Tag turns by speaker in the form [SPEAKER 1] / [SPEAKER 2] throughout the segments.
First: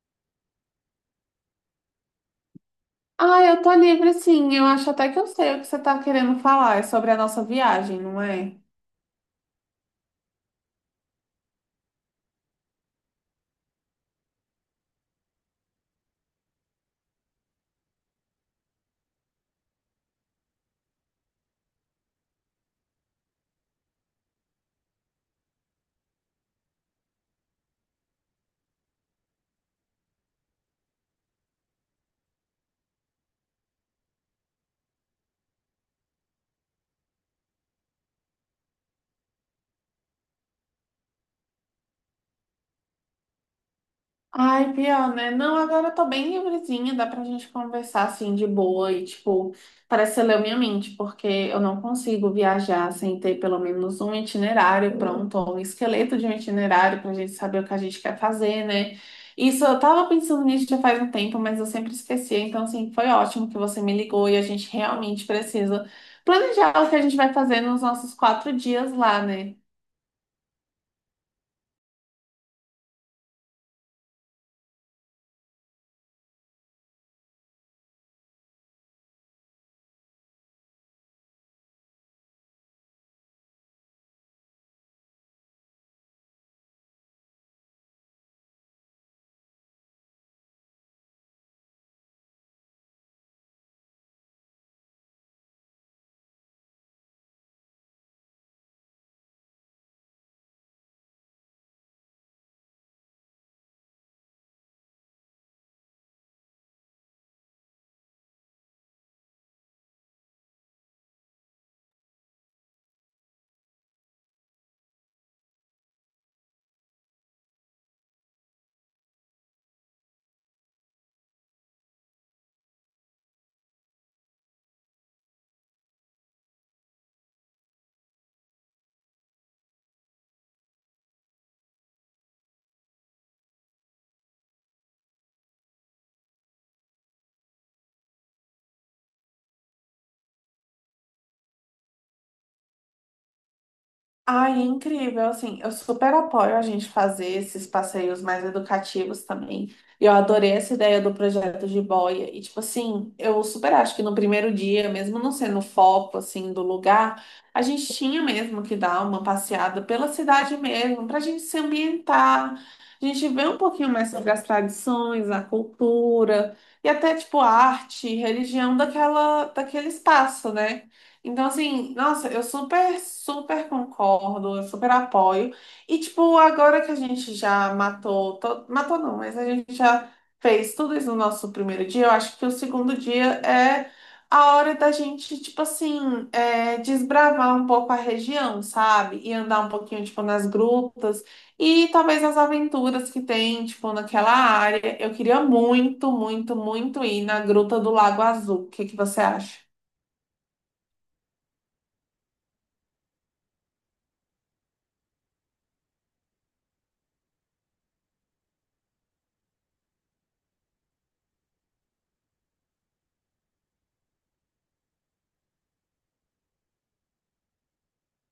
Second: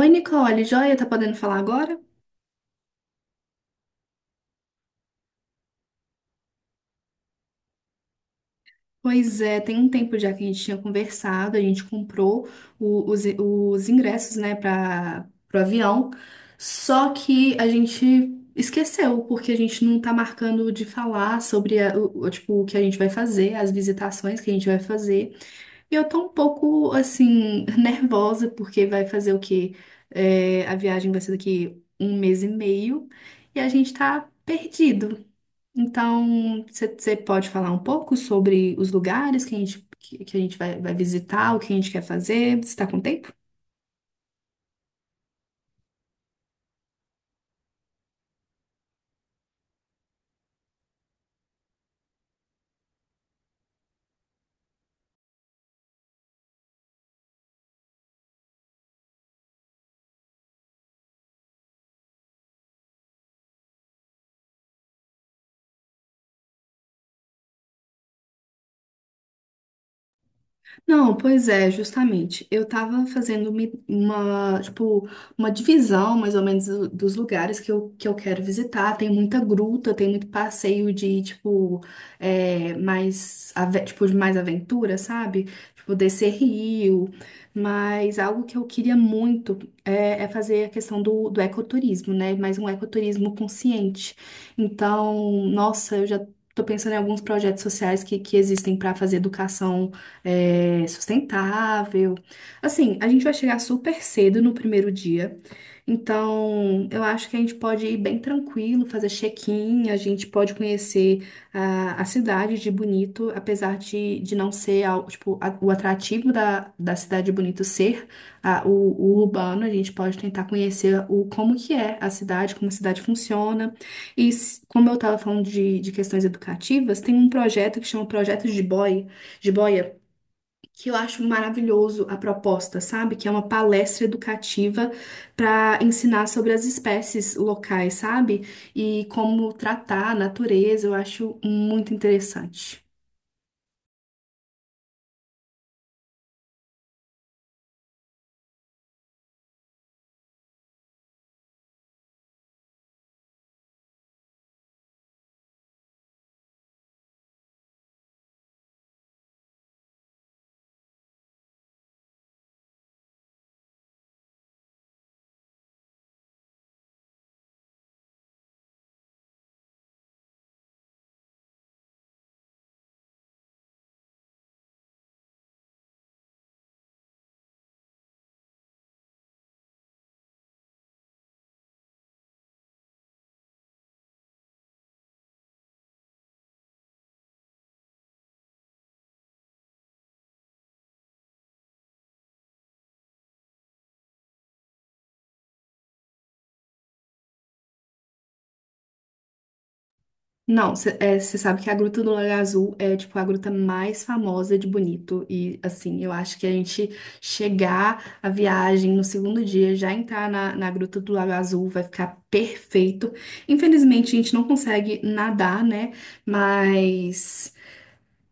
[SPEAKER 1] Oi, Nicole, joia, tá podendo falar agora?
[SPEAKER 2] Ah, eu tô livre sim. Eu acho até que eu sei o que você tá querendo falar. É sobre a nossa viagem, não é?
[SPEAKER 1] Pois é, tem um tempo já que a gente tinha conversado, a gente comprou os ingressos, né, para o avião, só que a gente esqueceu, porque a gente não tá marcando de falar sobre, tipo, o que a gente vai fazer, as visitações que a gente vai fazer, e eu tô um pouco, assim, nervosa, porque vai fazer o quê? É, a viagem vai ser daqui um mês e meio, e a gente tá perdido. Então, você pode falar um pouco sobre os lugares que a gente vai visitar, o que a gente quer fazer? Você está com tempo?
[SPEAKER 2] Ai, pior, né? Não, agora eu tô bem livrezinha, dá pra gente conversar assim de boa e, tipo, parece que você leu minha mente, porque eu não consigo viajar sem ter pelo menos um itinerário pronto, ou um esqueleto de um itinerário pra gente saber o que a gente quer fazer, né? Isso, eu tava pensando nisso já faz um tempo, mas eu sempre esquecia, então, assim, foi ótimo que você me ligou e a gente realmente precisa planejar o que a gente vai fazer nos nossos 4 dias lá, né?
[SPEAKER 1] Não, pois é, justamente. Eu tava fazendo tipo, uma divisão, mais ou menos, dos lugares que eu quero visitar. Tem muita gruta, tem muito passeio de, tipo, é, mais, tipo, de mais aventura, sabe? Tipo, descer rio. Mas algo que eu queria muito é fazer a questão do ecoturismo, né? Mas um ecoturismo consciente. Então, nossa, eu já tô pensando em alguns projetos sociais que existem para fazer educação sustentável. Assim, a gente vai chegar super cedo no primeiro dia, então eu acho que a gente pode ir bem tranquilo, fazer check-in, a gente pode conhecer a cidade de Bonito, apesar de não ser tipo, o atrativo da cidade de Bonito ser o urbano, a gente pode tentar conhecer o como que é a cidade, como a cidade funciona. E como eu estava falando de questões educativas, tem um projeto que chama Projeto de Boia, que eu acho maravilhoso a proposta, sabe? Que é uma palestra educativa para ensinar sobre as espécies locais, sabe? E como tratar a natureza, eu acho muito interessante.
[SPEAKER 2] Ai, é incrível, assim, eu super apoio a gente fazer esses passeios mais educativos também. Eu adorei essa ideia do projeto de boia. E, tipo assim, eu super acho que no primeiro dia, mesmo não sendo o foco, assim, do lugar, a gente tinha mesmo que dar uma passeada pela cidade mesmo, pra gente se ambientar, a gente ver um pouquinho mais sobre as tradições, a cultura, e até, tipo, a arte, religião daquele espaço, né? Então, assim, nossa, eu super, super concordo, eu super apoio. E, tipo, agora que a gente já matou, matou não, mas a gente já fez tudo isso no nosso primeiro dia, eu acho que o segundo dia é a hora da gente, tipo assim, desbravar um pouco a região, sabe? E andar um pouquinho, tipo, nas grutas e talvez as aventuras que tem, tipo, naquela área. Eu queria muito, muito, muito ir na Gruta do Lago Azul. O que que você acha?
[SPEAKER 1] Não, você sabe que a Gruta do Lago Azul é, tipo, a gruta mais famosa de Bonito. E, assim, eu acho que a gente chegar a viagem no segundo dia, já entrar na Gruta do Lago Azul, vai ficar perfeito. Infelizmente, a gente não consegue nadar, né? Mas.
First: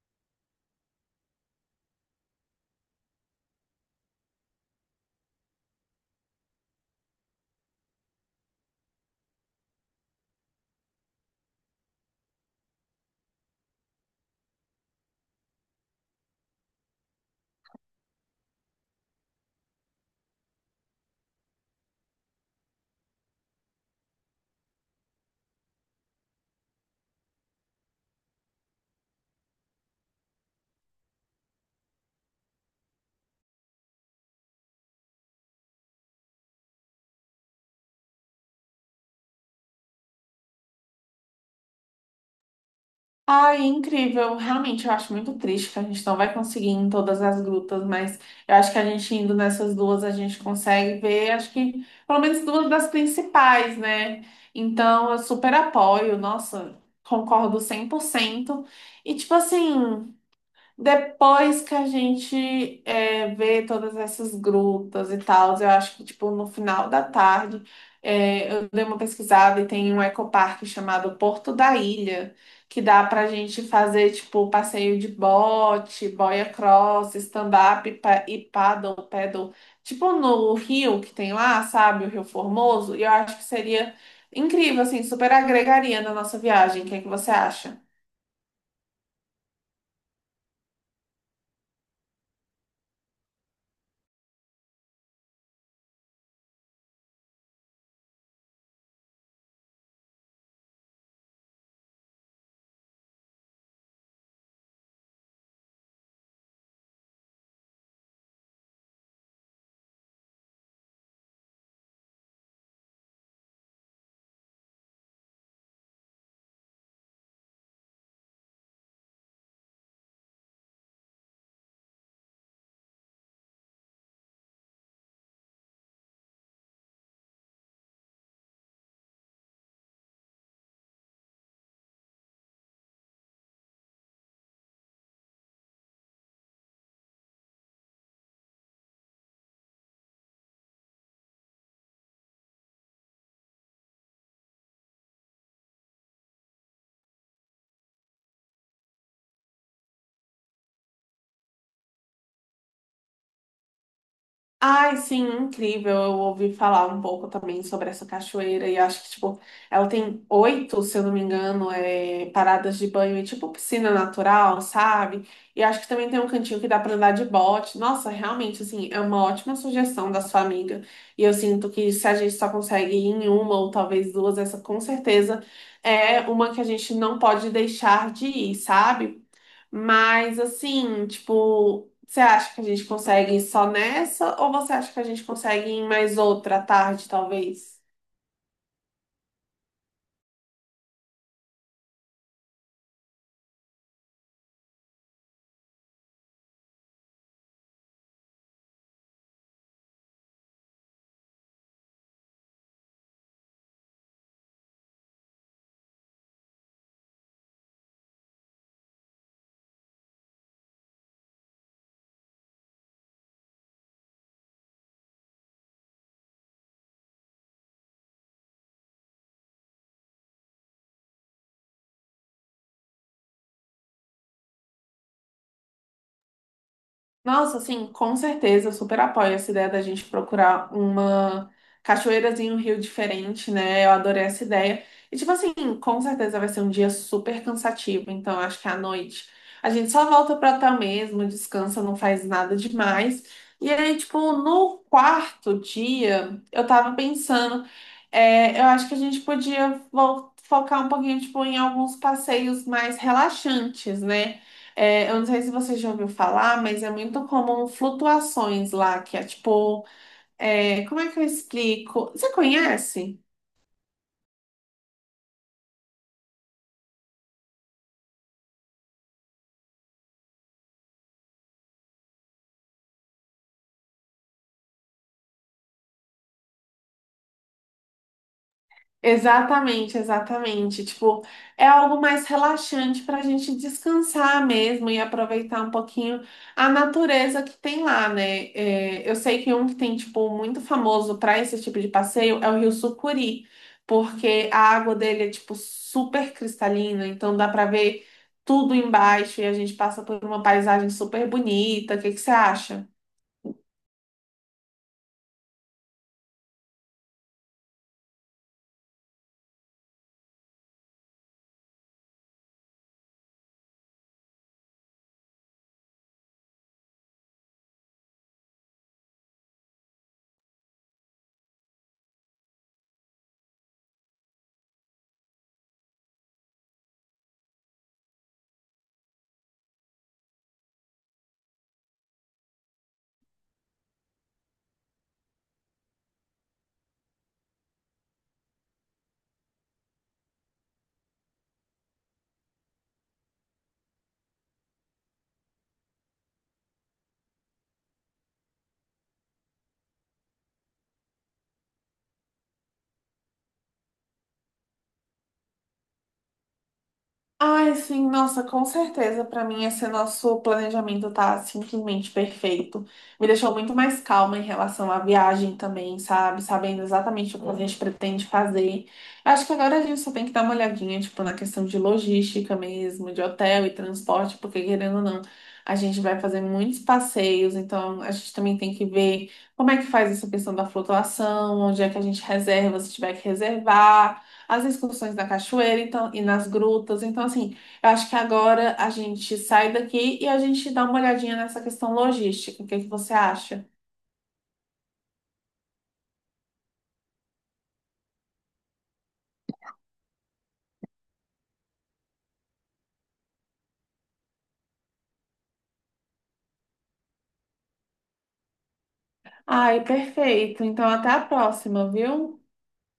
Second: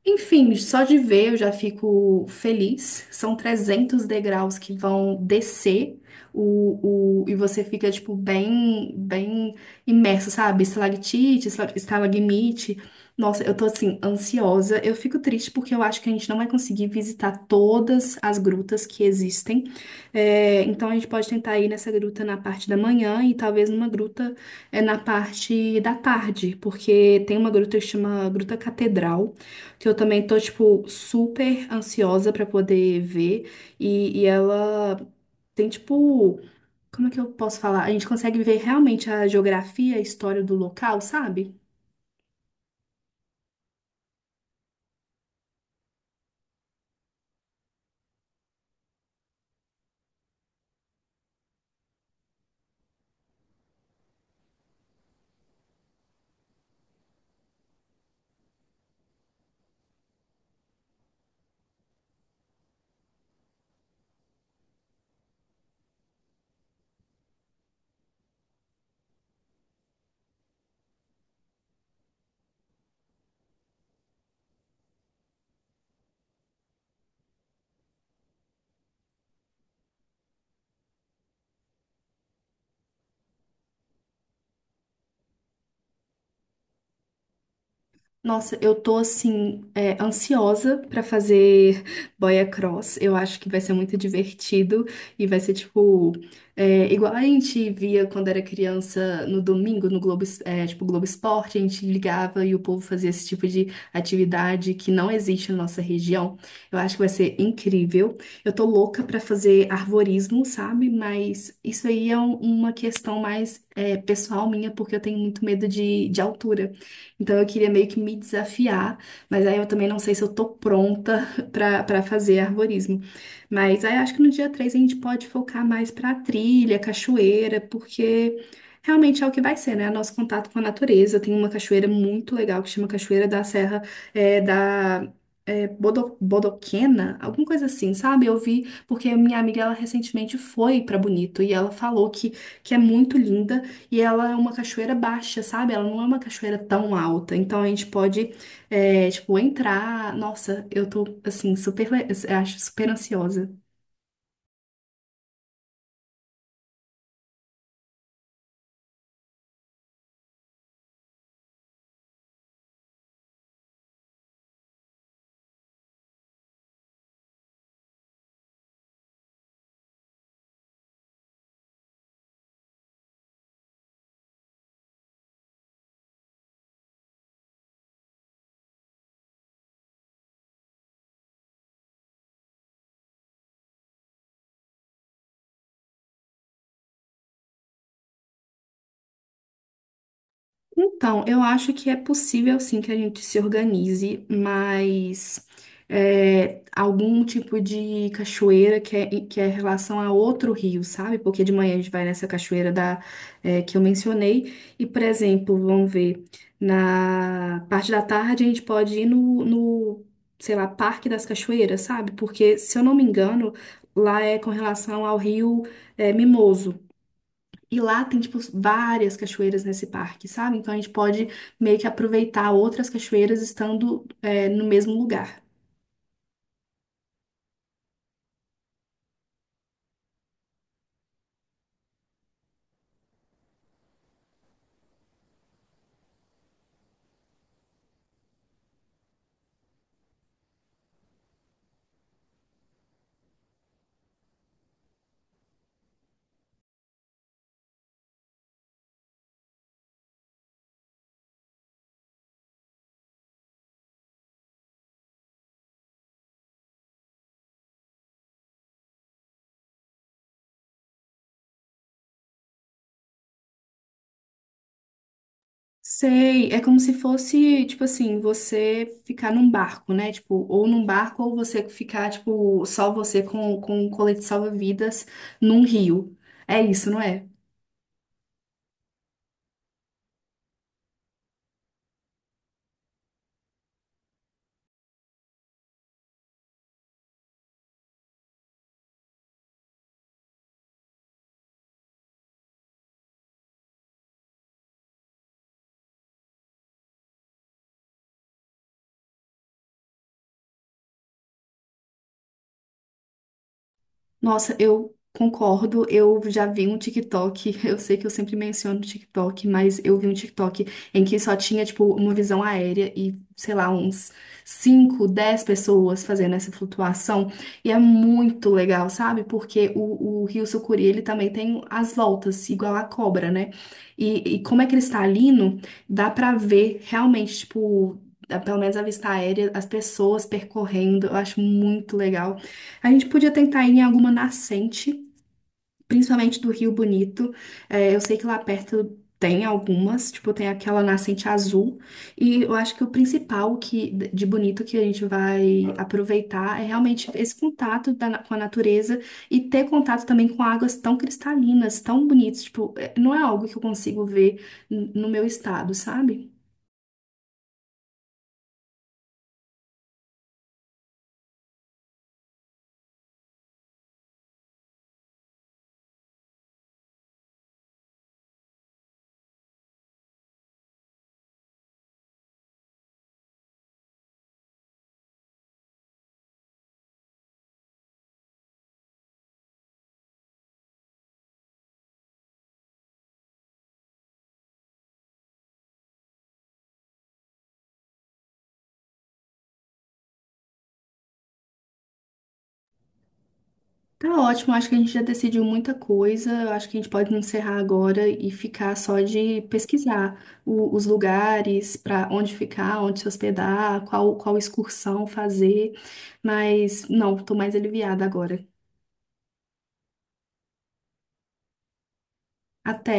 [SPEAKER 1] Enfim, só de ver eu já fico feliz. São 300 degraus que vão descer e você fica, tipo, bem, bem imerso, sabe? Estalactite, estalagmite. Nossa, eu tô, assim, ansiosa. Eu fico triste porque eu acho que a gente não vai conseguir visitar todas as grutas que existem. É, então, a gente pode tentar ir nessa gruta na parte da manhã e talvez numa gruta na parte da tarde, porque tem uma gruta que chama Gruta Catedral que eu também tô, tipo, super ansiosa pra poder ver. E ela tem, tipo, como é que eu posso falar? A gente consegue ver realmente a geografia, a história do local, sabe?
[SPEAKER 2] Ai, incrível. Realmente, eu acho muito triste que a gente não vai conseguir ir em todas as grutas, mas eu acho que a gente indo nessas duas, a gente consegue ver, acho que pelo menos duas das principais, né? Então, eu super apoio, nossa, concordo 100%. E, tipo assim. Depois que a gente vê todas essas grutas e tal, eu acho que tipo no final da tarde eu dei uma pesquisada e tem um ecoparque chamado Porto da Ilha, que dá pra gente fazer tipo passeio de bote, boia cross, stand-up e paddle, tipo no rio que tem lá, sabe, o Rio Formoso, e eu acho que seria incrível, assim, super agregaria na nossa viagem. O que é que você acha?
[SPEAKER 1] Nossa, eu tô assim, é, ansiosa pra fazer boia cross. Eu acho que vai ser muito divertido e vai ser tipo, é, igual a gente via quando era criança no domingo no Globo, tipo Globo Esporte, a gente ligava e o povo fazia esse tipo de atividade que não existe na nossa região. Eu acho que vai ser incrível. Eu tô louca pra fazer arvorismo, sabe? Mas isso aí é uma questão mais, é, pessoal minha, porque eu tenho muito medo de altura. Então eu queria meio que me desafiar, mas aí eu também não sei se eu tô pronta pra para fazer arborismo. Mas aí acho que no dia 3 a gente pode focar mais pra trilha, cachoeira, porque realmente é o que vai ser, né? Nosso contato com a natureza. Tem uma cachoeira muito legal que chama Cachoeira da Serra da Bodoquena, alguma coisa assim, sabe? Eu vi, porque a minha amiga, ela recentemente foi pra Bonito e ela falou que é muito linda. E ela é uma cachoeira baixa, sabe? Ela não é uma cachoeira tão alta. Então a gente pode, é, tipo, entrar. Nossa, eu tô, assim, acho super ansiosa.
[SPEAKER 2] Ai, sim, incrível. Eu ouvi falar um pouco também sobre essa cachoeira e acho que, tipo, ela tem oito, se eu não me engano, paradas de banho e, tipo, piscina natural, sabe? E acho que também tem um cantinho que dá pra andar de bote. Nossa, realmente, assim, é uma ótima sugestão da sua amiga. E eu sinto que se a gente só consegue ir em uma ou talvez duas, essa com certeza é uma que a gente não pode deixar de ir, sabe? Mas assim, tipo, você acha que a gente consegue só nessa ou você acha que a gente consegue em mais outra tarde, talvez?
[SPEAKER 1] Então, eu acho que é possível sim que a gente se organize, mas é, algum tipo de cachoeira que é em relação a outro rio, sabe? Porque de manhã a gente vai nessa cachoeira da, que eu mencionei, e, por exemplo, vamos ver, na parte da tarde a gente pode ir no, no, sei lá, Parque das Cachoeiras, sabe? Porque, se eu não me engano, lá é com relação ao rio Mimoso. E lá tem, tipo, várias cachoeiras nesse parque, sabe? Então a gente pode meio que aproveitar outras cachoeiras estando, é, no mesmo lugar.
[SPEAKER 2] Nossa, assim, com certeza, eu super apoio essa ideia da gente procurar uma cachoeirazinha, um rio diferente, né? Eu adorei essa ideia. E, tipo assim, com certeza vai ser um dia super cansativo, então eu acho que à noite a gente só volta pro hotel mesmo, descansa, não faz nada demais. E aí, tipo, no quarto dia, eu tava pensando, eu acho que a gente podia focar um pouquinho, tipo, em alguns passeios mais relaxantes, né? Eu não sei se você já ouviu falar, mas é muito comum flutuações lá, que é tipo, como é que eu explico? Você conhece?
[SPEAKER 1] Sei, é como se fosse, tipo assim, você ficar num barco, né? Tipo, ou num barco, ou você ficar, tipo, só você com um colete salva-vidas num rio. É isso, não é?
[SPEAKER 2] Exatamente, exatamente. Tipo, é algo mais relaxante para a gente descansar mesmo e aproveitar um pouquinho a natureza que tem lá, né? Eu sei que um que tem, tipo, muito famoso para esse tipo de passeio é o Rio Sucuri, porque a água dele é, tipo, super cristalina, então dá para ver tudo embaixo e a gente passa por uma paisagem super bonita. O que que você acha?
[SPEAKER 1] Nossa, eu concordo. Eu já vi um TikTok. Eu sei que eu sempre menciono o TikTok, mas eu vi um TikTok em que só tinha, tipo, uma visão aérea e, sei lá, uns 5, 10 pessoas fazendo essa flutuação. E é muito legal, sabe? Porque o Rio Sucuri, ele também tem as voltas, igual a cobra, né? E como é cristalino, dá pra ver realmente, tipo. Pelo menos a vista aérea, as pessoas percorrendo, eu acho muito legal. A gente podia tentar ir em alguma nascente, principalmente do Rio Bonito. É, eu sei que lá perto tem algumas, tipo, tem aquela nascente azul. E eu acho que o principal que, de bonito que a gente vai aproveitar é realmente esse contato com a natureza e ter contato também com águas tão cristalinas, tão bonitas. Tipo, não é algo que eu consigo ver no meu estado, sabe?
[SPEAKER 2] Ai, sim, nossa, com certeza. Pra mim, esse nosso planejamento tá simplesmente perfeito. Me deixou muito mais calma em relação à viagem também, sabe? Sabendo exatamente o que a gente pretende fazer. Acho que agora a gente só tem que dar uma olhadinha, tipo, na questão de logística mesmo, de hotel e transporte, porque querendo ou não, a gente vai fazer muitos passeios, então a gente também tem que ver como é que faz essa questão da flutuação, onde é que a gente reserva, se tiver que reservar as excursões na cachoeira, então, e nas grutas. Então, assim, eu acho que agora a gente sai daqui e a gente dá uma olhadinha nessa questão logística. O que é que você acha?
[SPEAKER 1] Tá ótimo, acho que a gente já decidiu muita coisa. Acho que a gente pode encerrar agora e ficar só de pesquisar os lugares para onde ficar, onde se hospedar, qual excursão fazer. Mas não, tô mais aliviada agora.
[SPEAKER 2] Ai, perfeito. Então, até a próxima, viu?
[SPEAKER 1] Até.